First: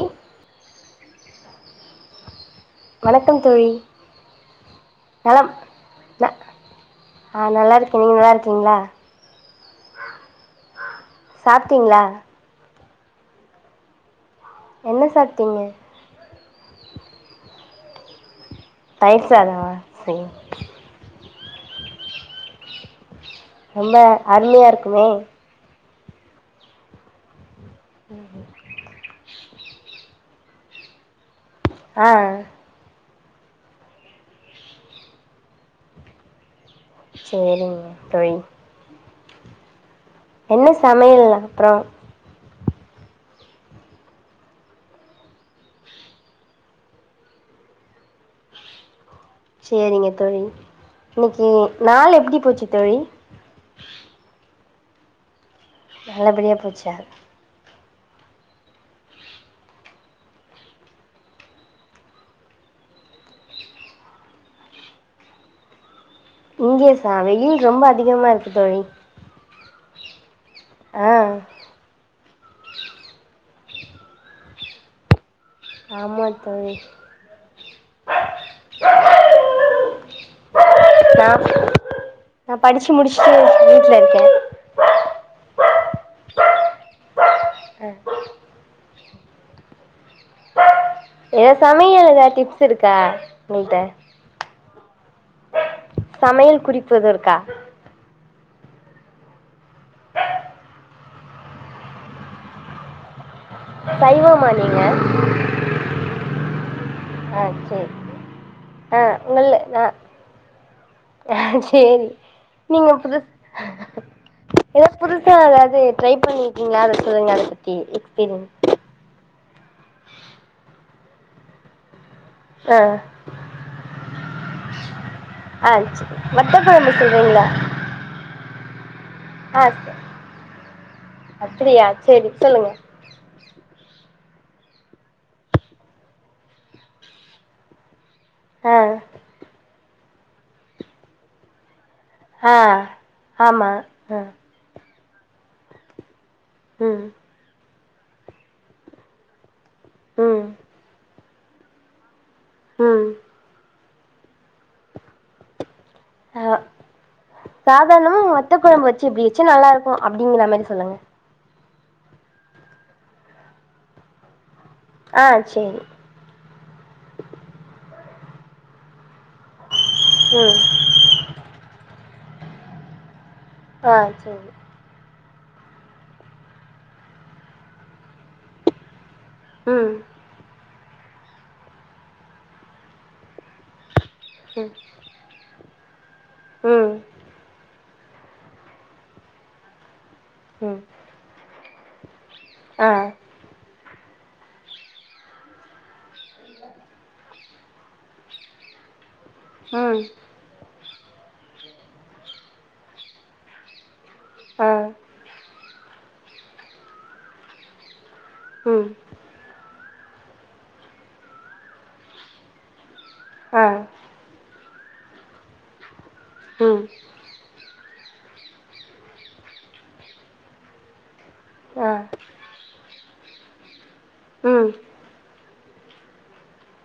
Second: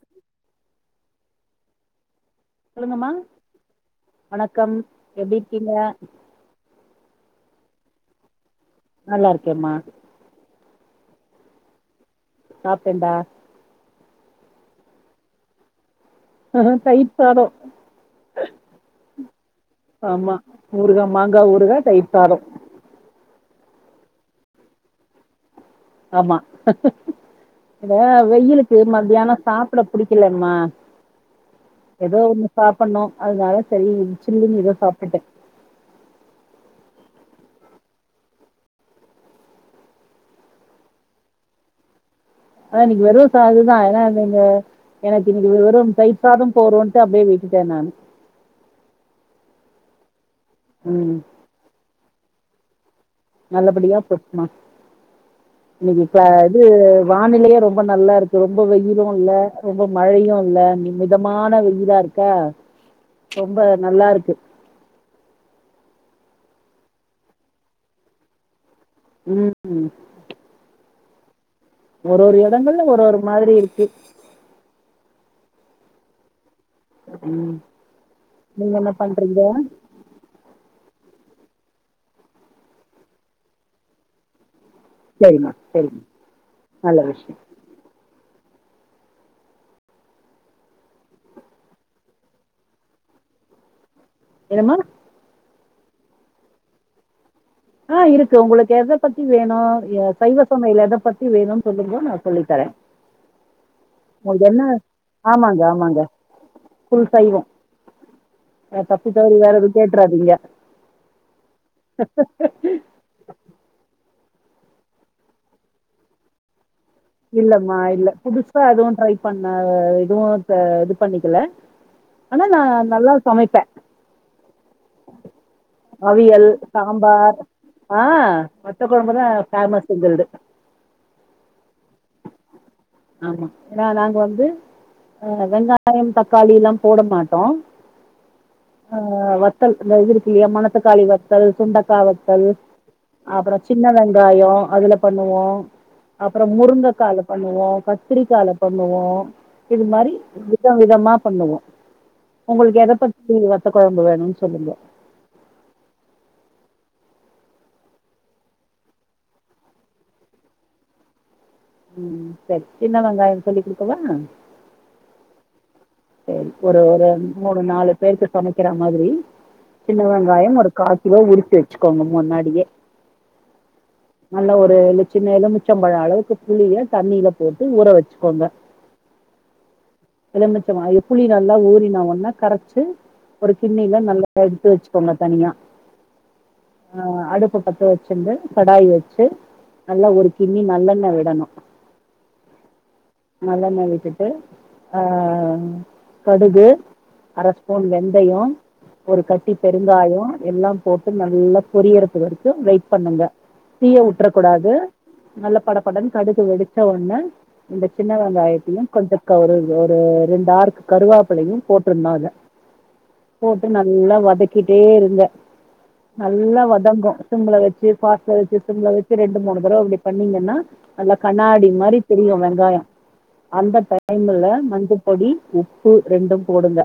ழி சொல்லுங்கம்மா வணக்கம் தோழி வணக்கம் எப்டி நலம் இருக்கீங்க ந அ நல்லாருக்கே நீங்க நல்லார்க்கீங்ளா நல்லார்க்கேம்மா சாப்ட்டீங்ளா சாப்டேண்டா என்ன சாப்ட்டீங்க தயிர் சாதோ தயிர் சாதவா ஆமா ஊருகா மாங்கா ஊருகா தயிர் சாதோ ரொம்ப அருமையா இருக்குமே ஆமா எடே வெய்யிலுக்கு மத்யான சாப் ப்ட புடிக்கலம்மா ஆ எதோ ஒண்ணு சாப் பண்ணோ அத்னால சரி ச்சில்லுன் எதோ சாப்ட்டுட்டே சேரிங்க தோய் என்ன சமையல் அப்றோ ஆ நீங்கு வெறு சாதோதா ஏனா அதுங்க எனக்கு இன்னிக்கி வெரும் தயிர் சாதம் போதோன்ட்டு அப்டே விட்டுட்டே நான் ச்சேரிங்க தோழி ம் இன்னிக்கி நாள் எப்டி போச்சு தோழி நல்லபடியா போச்மா இன்னிக்கி கா நல்லபடியா இது போச்சா வானிலையே ரொம் ம்ப நல்லா இருக்கு ரொம்ப வெயிலு இல்ல ரொம்ப மழையு இல்ல மி மிதமான வெயிலாருக்கா ரொம்ப நல்லார்க்கு இங்க சா வெயில் ரொம்ப அதிகமா இருக்கு தோழி ம் ம் ஆ ஒரொரு எடங்கள்ல ஒரு ஒரு மாதிரி இருக்கு ஆமா தோழி ம் நீங்க என்ன பண்றீங்க நா படிச்சு முடிச்சுட்டு வீட்ல இருக்கே சரிம்மா சரிம்மா நல்ல விஷயம் ஆ எ சாமி ஏதாச்சி டிப்ஸ் இருக்கா உன்ட்ட என்னமா சமயல் குறிப்பு இது இருக்கா ஆ இருக்கு உங்களுக்கு எத பத்தி வேணு சைவ சமயல் எத பத்தி வேணுனு சொல்லுங்க நா சொல்லி தரேன் உங்க சைவமா என்ன நீங்க ஆமாங்க ஆமாங்க ஃபுல் சைவோ ஆ சேரி அ ஆ தப்பி தவறி வேற எதும் கேட்றாதீங்க அ சேரி நீங்க புது எதா புதுசா எதாது ட்ரை பண்ருக்கீங்களா அது இல்லமா இல்ல புதுசா எதுவும் ட்ரை பண்ண இதுவும் இது பண்ணிக்கல ஆனா நா ஆ நல்லா சமைப்பே ஆ சேரி அவியல் வத்தக்கொழம்பு சாம்பார் சொல்றீங்களா ஆ வத்த கொழம்புதா ஆ அப்டியா சரி சொல்லுங்க ஆமா ஏனா நாங்க வந்து ஆ வெங்காயம் தக்காளிலாம் போட மாட்டோம் ஆ வத்தல் இந்த இது இருக்குலியா மணத்தக்காளி வத்தல் சுண்டக்கா வத் தல் ஆ அப்பறம் ஆமா சின்ன ஆ வெங்காயம் அதுல பண்ணுவோம் அப்பறம் முரு ம் க்கால பண்ணுவோ கத்திரிக்கால பண்ணுவோம் இது மாறி ம் விதம் விதமா பண்ணுவோம் உங்களுக்கு எத ம் பத்தி வத்த கொழம்பு வேணும் சொல்லுங்க அ சாதாரணமா வத்த கொழம்பு வச்சு இப்டி வச்சு நல்லா இருக்கும் அப்டிங்கற மாரி சொல்லுங்க ம் சரி சின்ன வெங்காயம் சொல்லி் குடுக்கவா அ செரி சரி ஒரு ஒரு மூணு நாலு பேருக்கு சமைக்கற மாரி சின்ன ம் வெங்காயம் ஒரு கா கிலோ உருச்சி வச்சுக்கோங்க முன்னாடியே ஆ சேரி நல்ல ஒரு சின்ன எலுமிச்சம்பழம் அளவுக்கு புளிய தண்ணில போட்டு ஊற வச்சுக்கோங்க ம் எலமிச்சம்பழ அ புளி நல்லா ஊறினா ஒன்ன கரச்சு ஒரு கிண்ணில நல்லா எடுத்து வச்சுக்கோங்க தனியா ம் ஆ அடுப்ப பத்த வச் சுண்டு கடாய வச்சு நல்லா ஒரு கிண்ணி ம் ம் நல்லெண்ண விடணு ஆ நல்லண்ண விட்டுட்டு ஆ கடுகு அர ஸ்பூன் வெந்தயம் ஒரு கட்டி ம் பெருங்காயம் எல்லாம் போட்டு நல்லா பொரியர்து வரைக்கும் வெயிட் பண்ணுங்க தீய விட்ற ஆ கூடாது நல்ல படப்படன்னு கடுகு வெடிச்சோணே இந்த சின்ன வெங்காயத்தையும் ம் கொஞ்ச க்கா ஒரு ஒரு ரெண்டு ஆறுக்கு கருவாப்பலயும் போட்டுருனு அதுல ஆ ம் போட்டு ஆ ம் நல்லா வதக்கிட்டே இருங்க நல்லா ம் வதங்கும் சிம்ல வச்சு ஃபாஸ்டா வச்சு சிம்ல வச்சு ரெண்டு மூணு தட அப்டி பண்ணீங்கன்னா நல்லா கண்ணாடி மாரி தெரியு வெங்காயோ அந்த டைம்ல மஞ்ச ம் ம் பொடி உப்பு ரெண்டும் போடுங்க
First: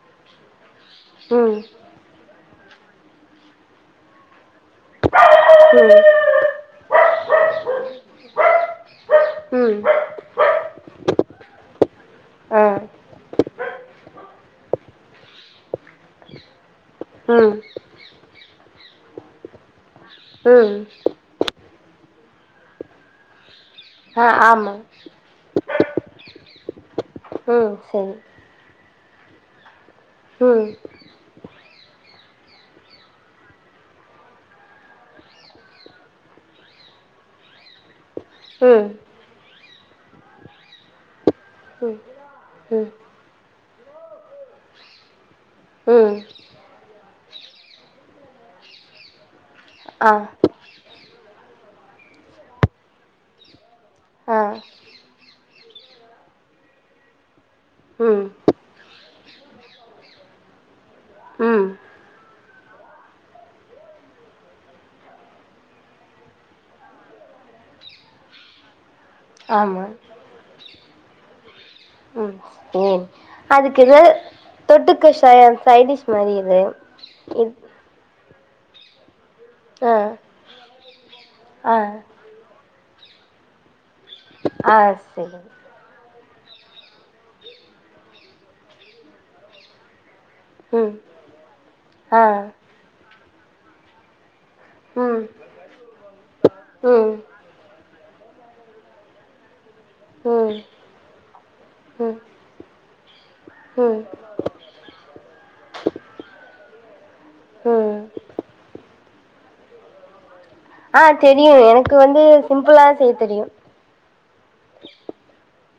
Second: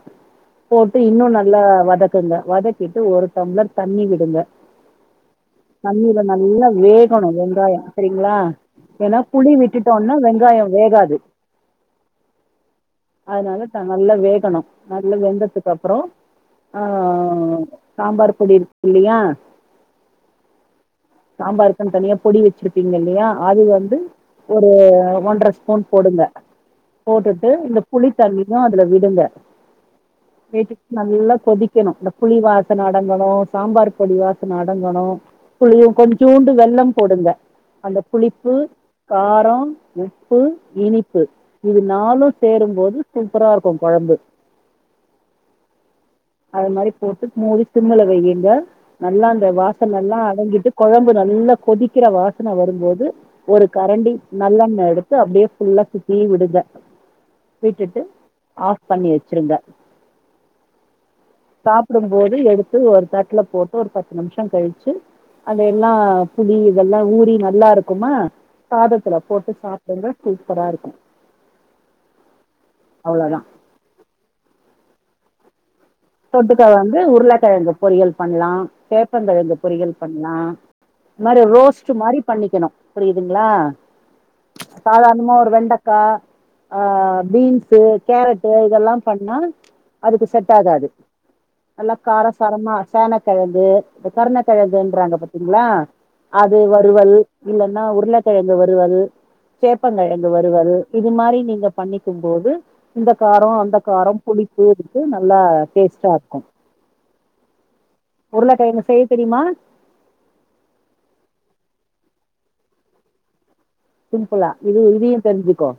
போட்டு இன்னு நல்லா வதக் குங்க வதக்கிட்டு ஒரு டம்ளர் தண்ணி விடுங்க தண்ணி நல்லா வேகணு வெங்காயோ செரிங்களா ஏன்னா புளி விட்டுட்டோன்னா வெங்காயோ வேகாது ஆ அதனால நல்லா வேகணு நல்லா வெந்ததுக்கு அப்றோ ஆ ம் சாம்பார் பொடி இருக்கு இல்லையா ம் சாம்பாருக்குன்னு தனியா பொடி வச்சிருப்பீங்க இல்லையா அது வந்து ஆ ஒரு ஆமா ஒன்ற ஸ்பூன் போடுங்க போட்டுட்டு ம் இந்த சரி இத அதுல விடுங்க ம் ம் நேத்துக்கு நல்லா கொதிக்கணு இந்த புளி வாசன அடங்கணு சாம்பார் பொடி வாசன அடங்கணு புளியு கொஞ்சோண்டு வெள்ளம் போடுங்க அந்த புளிப்பு காரோ உப்பு இனிப்பு இது ம் நாலு சேரும் ம் சூப்பரா இருக்கு கொழம்பு ம் அது மாரி போட்டு மூடி சிம்ல வையுங்க நல்லா அந்த வாசன் ஆ எல்லா அடங்கிட்டு கொழம்பு நல்லா கொதிக்கிற வாசனை வரும்போது ஒரு கரண்டி ஆ நல்லெண்ண எடுத் து அப்டியே ஃபுல்லா சுத்தி விடுங்க விட்டுட்டு ம் ஆஃப் பண்ணி வச்சிருங்க ம் சாப் டும்போது எடுத்து ஒரு தட்ல போட்டு ஒரு பத்து நிமிஷோ கழிச்சு அதெல்லா புளி இதெல்லா ஊறி நல்லா இருக்குமா சாதத்துல போட்டு ஆமா சாப்டுங்க சூப்பரா இருக்கு ம் ம் அவ்வளோதான். அதுக்கு இது தொட்டுக்க ஷை சைடிஷ் மாரி இது தொட்டுக்க வந்து இது உருளக்கெழங்கு பொறியல் பண்ணலா சேப் பங்கெழங்கு ஆ பொரியல் பண்லா இந்த மாரி ஆ ரோஸ்ட்டு மாரி பண்ணிக்கணு புரியுதுங்களா ஆ சாதாரணமா சரி ஒரு வெண்டக் கா ஆ பீன்ஸு கேரட்டு இதெல்லா பண்ணா அதுக்கு செட் செட் ஆகாது ம் நல்லா ஆ கார சாரமா சேன கெழங்கு இந்த கருணக்கெழங்குன்றாங்க ம் பாத்தீங்களா அது ம் வறுவல் இல்லன்னா உருளக்கெழங்கு வறுவல் சேப்பங் கெழங்கு ம் வறுவல் இது மாரி நீங்க ம் பண்ணிக்கும் போது இந்த காரோ அந்த ம் காரம் புளிப்பு இதுக்கு நல்லா டேஸ்ட்டா இருக்கு ம் உருளக்கெழங்கு செய்ய தெரியுமா ஆ தெரியு எனக்கு வந்து சிம்பிளா செய்ய தெரியு சிம்பிளா இது இதையு தெரிஞ்சுக்கோ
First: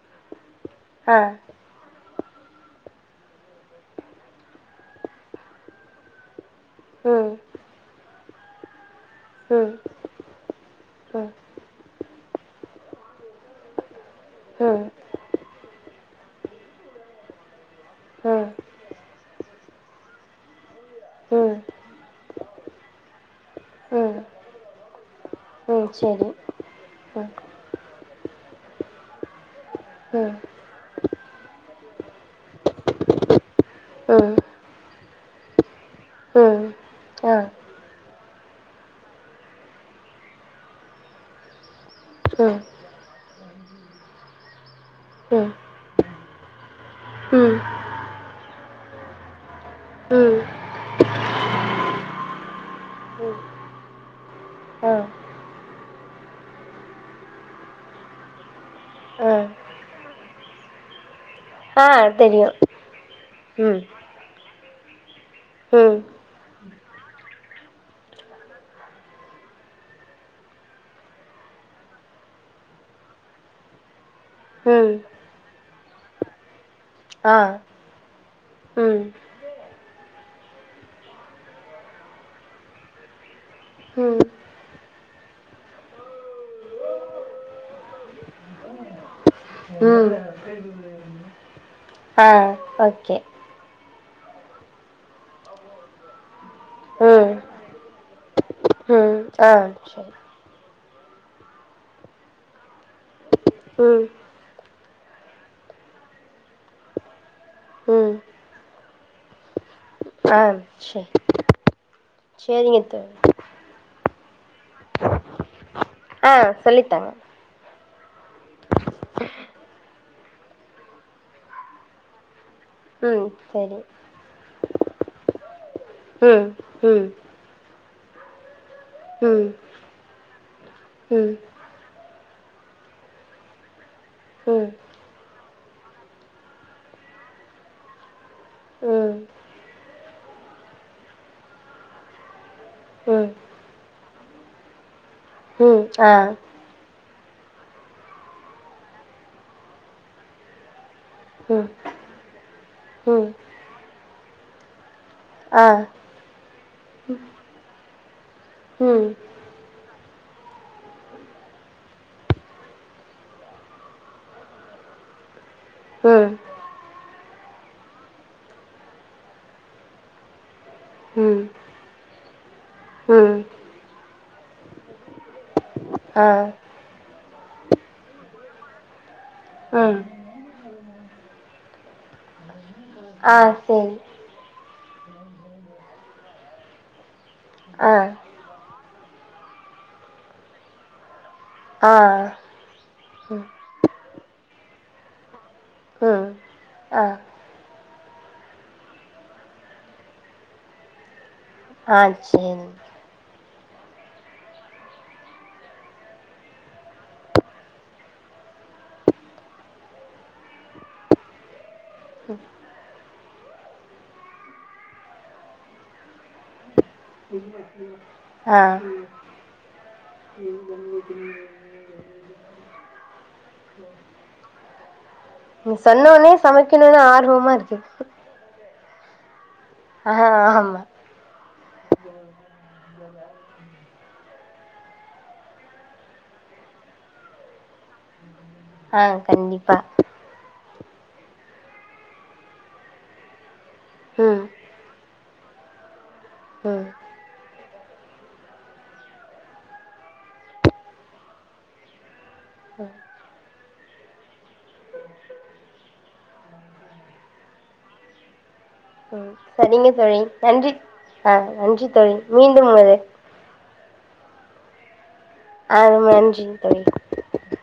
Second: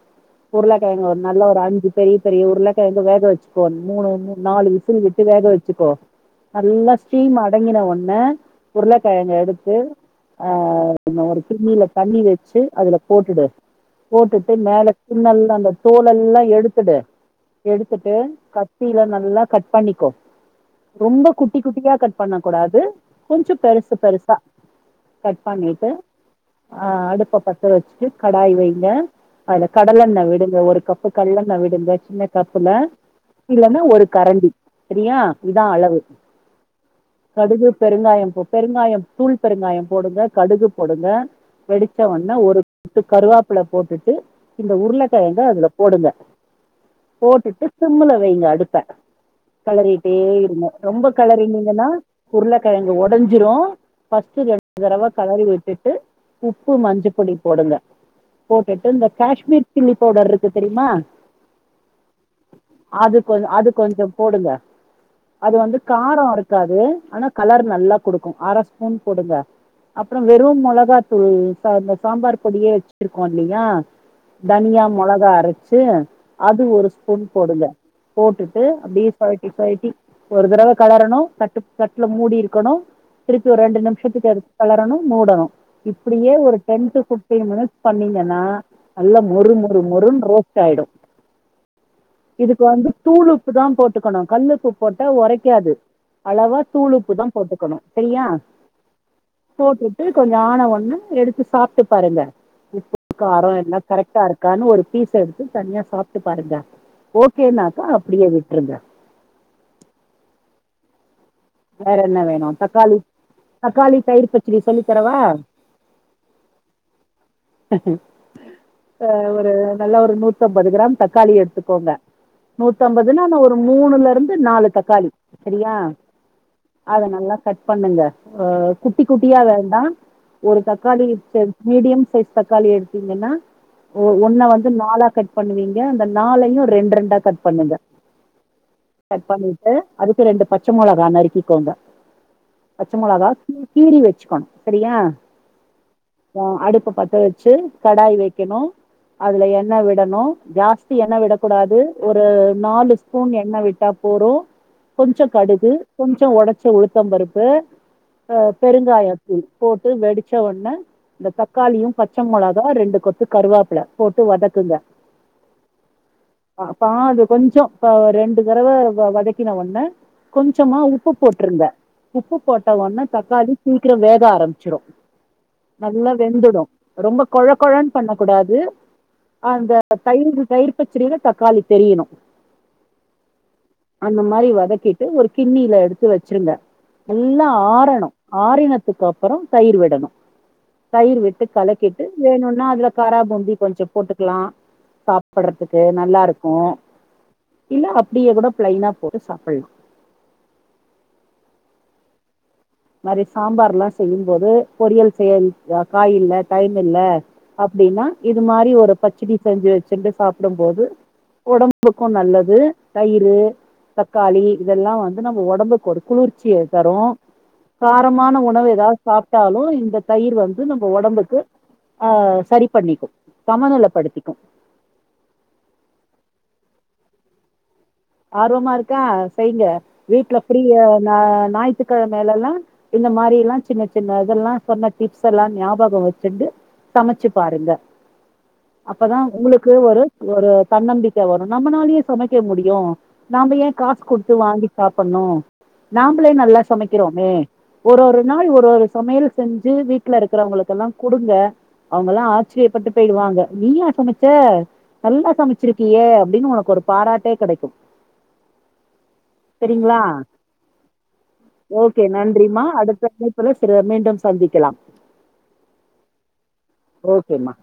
உருளக்கெழங்கு ஒரு ஆ நல்ல ஒரு அஞ்சி பெரிய பெரிய உருளக்கெழங்கு வேக வச்சுக்கோ மூணு நாலு விசில் விட்டு வேக வச்சுக்கோ நல்லா ம் ஸ்ட்ரீம் அடங்கின ஒன்ன உருளக்கெழங்க ம் எடுத்து ம் ஆ ந ம் ஒரு கிண்ணில தண்ணி வெச்சு அதுல போட்டுடு போட்டுட்டு மேல ஸ்கின் எல்லா அந்த தோல் எல்லா எடுத்துடு எடுத்துட்டு ம் கத்தில நல்லா கட் பண்ணிக்கோ ரொம்ப குட்டி ம் குட்டியா கட் பண்ண கூடாது கொஞ்சோ பெருசு ம் பெருசா கட் பண்ணிட்டு ம் சரி ஆ ம் அடுப்ப பத்த வச்சுட்டு கடாய் வைங்க அதுல கடலெண்ண ம் விடுங்க ஒரு கப் பு கல்லெண்ணா விடுங்க சின்ன கப்புல இல்லன்னா ஒரு ம் கரண்டி செரியா இதா அளவு ம் ஆ கடுகு பெருங்காயம் போட் பெருங்காயம் தூள் பெருங்காயம் போடுங்க கடுகு போடுங்க வெடிச்ச ஒன்னே ம் ஒரு கொத்து கருவாப்புல போட்டுட்டு இந்த உருளக்கெழங்க ம் அதுல போடுங்க ம் போட்டுட்டு சிம்முள வையுங்க அடுப்ப கெளறிட்டே ம் இருங்க ரொம்ப கெளறினீங்கன்னா உருளக்கெழங்கு ம் உடஞ்சிரு ஃபர்ஸ்டு ரெண்டு ஆ தடவ கலறி விட்டுட்டு உப்பு மஞ்சப் பொடி போடுங்க போட்டுட்டு இந்த ஆ காஷ்மீர் சில்லி பவுடர் ருக்கு தெரியுமா ஆ தெரியும் அது கொஞ் அது ம் கொஞ்சோ போடுங்க அது வந்து ம் காரோ வொரைக் காது ஆனா கலர் நல்லா குடுக்கு அர ஸ்பூன் போடுங்க அப்றோ வெறு மொளாகாத்தூள் [unintelligible] சாம்பார் பொடியே வெச்சிட்ருக்கோ இல்லையா தனியா ம் மொளகா அரைச்சு அது ஒரு ஸ்பூன் ஆ போடுங்க போட்டுட்டு ம் அப்புடிய பெரட் டிரட்டி ஒரு தடவ கலரணு தட்டு தட்டுல மூடி இருக்கணு திருப்பி ஒரு ரெண்டு ம் நிம்ஷத்துக்கு அத கெளரணு மூடணு இப்புடியே ஒரு டென் டு ஃபிஃப்டீன் மினிட்ஸ் பண்ணீங்கன்னா நல்லா மொறு மொறு ம் மொறுனு ரோஸ்ட் ஆயிடு ஆ இதுக்கு வந்து ஓகே தூள் உப் பு தா போட்டுக்கணு கல் உப்பு போட்டா ஒரைக்காது அளவா தூள் உப்பு தா ம் போட்டுக்கணு சரியா ம் ஆ போட்டுட்டு சரி கொஞ்சோ ஆண ஒண்ணெ எடுத்து சாப்புட்டு பாருங்க உப்பு காரோ எல்லா ம் கரெக்டா இருக்கான்னு ஒரு பீஸ் எடுத்து தனியா சாப்ட்டு பாருங்க ஓக்கேனாக்கா ம் அப்டியே விட்ருங்க ஆ செர் வேற என்ன வேணு தக்காளி தக்காளி தயிர் பச்சிடி சொல்லித் தரவா ஆ சொல்லித்தாங்க ஆ ஒரு நல்லா ஒரு நூத்தம்பது கிராம் தக்காளி எடுத்துக்கோங்க நூத்தம்பதுன ம் ன்னா ஒரு சரி மூணுல இருந்து நாலு தக்காளி செரியா ம் அத ம் நல்லா கட் பண்ணுங்க அ குட்டி ம் குட்டியா ம் வேண்டா ஒரு கட் தக்காளி [unintelligible] மீடியம் சைஸ் தக்காளி எடுத்தீங்கன்னா ஒ ஒன்ன வந்து ம் ம் நாளா கட் பண்ணுவீங்க அந்த நாளையு ரெண்ட் ரெண்டா கட் பண்ணுங்க கட் பண்ணிட்டு அதுக்கு ரெண்டு பச்ச மொளகா நறுக்கிக்கோங்க பச்ச மொளகா ம் கீறி கீறி வெச்சுக்கணு சரியா து ஆ அடுப்ப பத்த வெச்சு கடாய் வைக்கணு அதுல எண்ணெ விடணு கேஸ் த்தி எண்ணெ ம் விடக்கூடாது ஒரு நாலு ம் ஸ்பூன் எண்ணெ விட்டா போறு கொஞ்சப் ஆ கடுகு கொஞ்சோ வொடச்ச உளுத்தம் பருப்பு ம் பெருங்காயத்தூள் போட்டு வெடிச்ச ஒன்ன இந்த தக்காளியு பச்ச மொளகா ரெண்டு கொத்து கருவோப்புல போட்டு வதக்குங்க ம் பாதி கொஞ்சோ ப ரெண்டு தரவ வதக்கின ஒன்னே கொஞ்சமா உப்பு ம் போட்டுருங்க உப்பு போட்ட ஒன்ன ம் தக்காளி சீக்ரோ வேக ஆரம்பிச்சிரு நல்லா ஆ வெந்துடு ரொம்ப கொழ கொழன்னு பண்ண கூடாது அந்த ம் தயிரு தயிர் பச்சிடில தக்காளி தெரியணு ஆ செரி அந்த மாரி வதக்கிட்டு ஒரு கிண்ணில எடுத்து வெச்சிருங்க நல்லா ஆ ஆறணு ஆறினத்துக்கு அப்றோ தயிர் விடணு தயிர் விட் ஆ கலக்கிட்டு வேணுன்னா அதுல ம் காராபூந்தி கொஞ்சோ போட்டு க்லா சாப்புட்றதுக்கு நல்லா ம் இருக்கு ஆ இல்ல அப்படியே கூட பிளைனா போட்டு சாப்பல்லா ஆ சேன் மாரி சாம்பார் எல்லா செய்யும்போது பொரியல் செய்ய காய் இல்ல டைம் இல்ல அப்டின்னா இது மாறி ஒரு பச்சடி செஞ்சு வச்சுன்ட்டு சாப்பிடும் போது ஒடம்புக்கு நல்லது தயிரு தக்காளி இதெல்லா வந்து நம்ம ஒடம்புக்கு ஒரு குளிர்ச்சிய தரு காரமான ஆ உணவு எதாவ்து சாப் ட்டாலு இந்த தயிர் வந்து நம்ம ஒடம்புக்கு ஆ செரி பண்ணிக்கு சமணல படுத்திக்கு நீ சொன்னோனே சமைக்கணுனு ஆர்வமா இருக்கே ஆர்வமா இருக்கா செய்ங்க ஆ வீட்டல ஆமா ஃபிரியா ஞா ஞாயி்த்துக்கிழமேல எல்லா இந்த மாறி எல்லா சின்ன சின்ன இதெல்லா சொன்ன டிப்ஸ் எல்லா ஞாபக வச்சுன்டு சமைச்சு பாருங்க ஆ அப்பதா உங்களுக்கு கண்டிப்பா ஒரு ஒரு தன்னம்பிக்க வரு நம்மளாலயே சமைக்க முடியு நாம ஏ காசு குடுத்து ம் வாங்கி சாப்டணு நாமளே நல்லா ம் சமைக்கிறோமே ஒரு ஒரு நாள் ஒரு ஒரு சமையல் செஞ்சு வீட்ல இருக்கிறவங்களுக்கெல்லா குடுங்க அவங்கல்லா ஆச்சரியப்பட்டு போயிடுவாங்க நீயா சமச்ச நல்லா சமச்சிருக்கியே அப்டின்னு உனக்கு ஒரு பாராட்டே கெடைக்கு ம் செரிங்க சரிங்களா தோழி நன்றி ஆ நன்றி ஓகே தோழி நன்றிமா மீண்டும் உங்களை [unintelligible] மீண்டும் சந்திக்கலாம் ஆ மன்ஜிங் தோழி ஓகேம்மா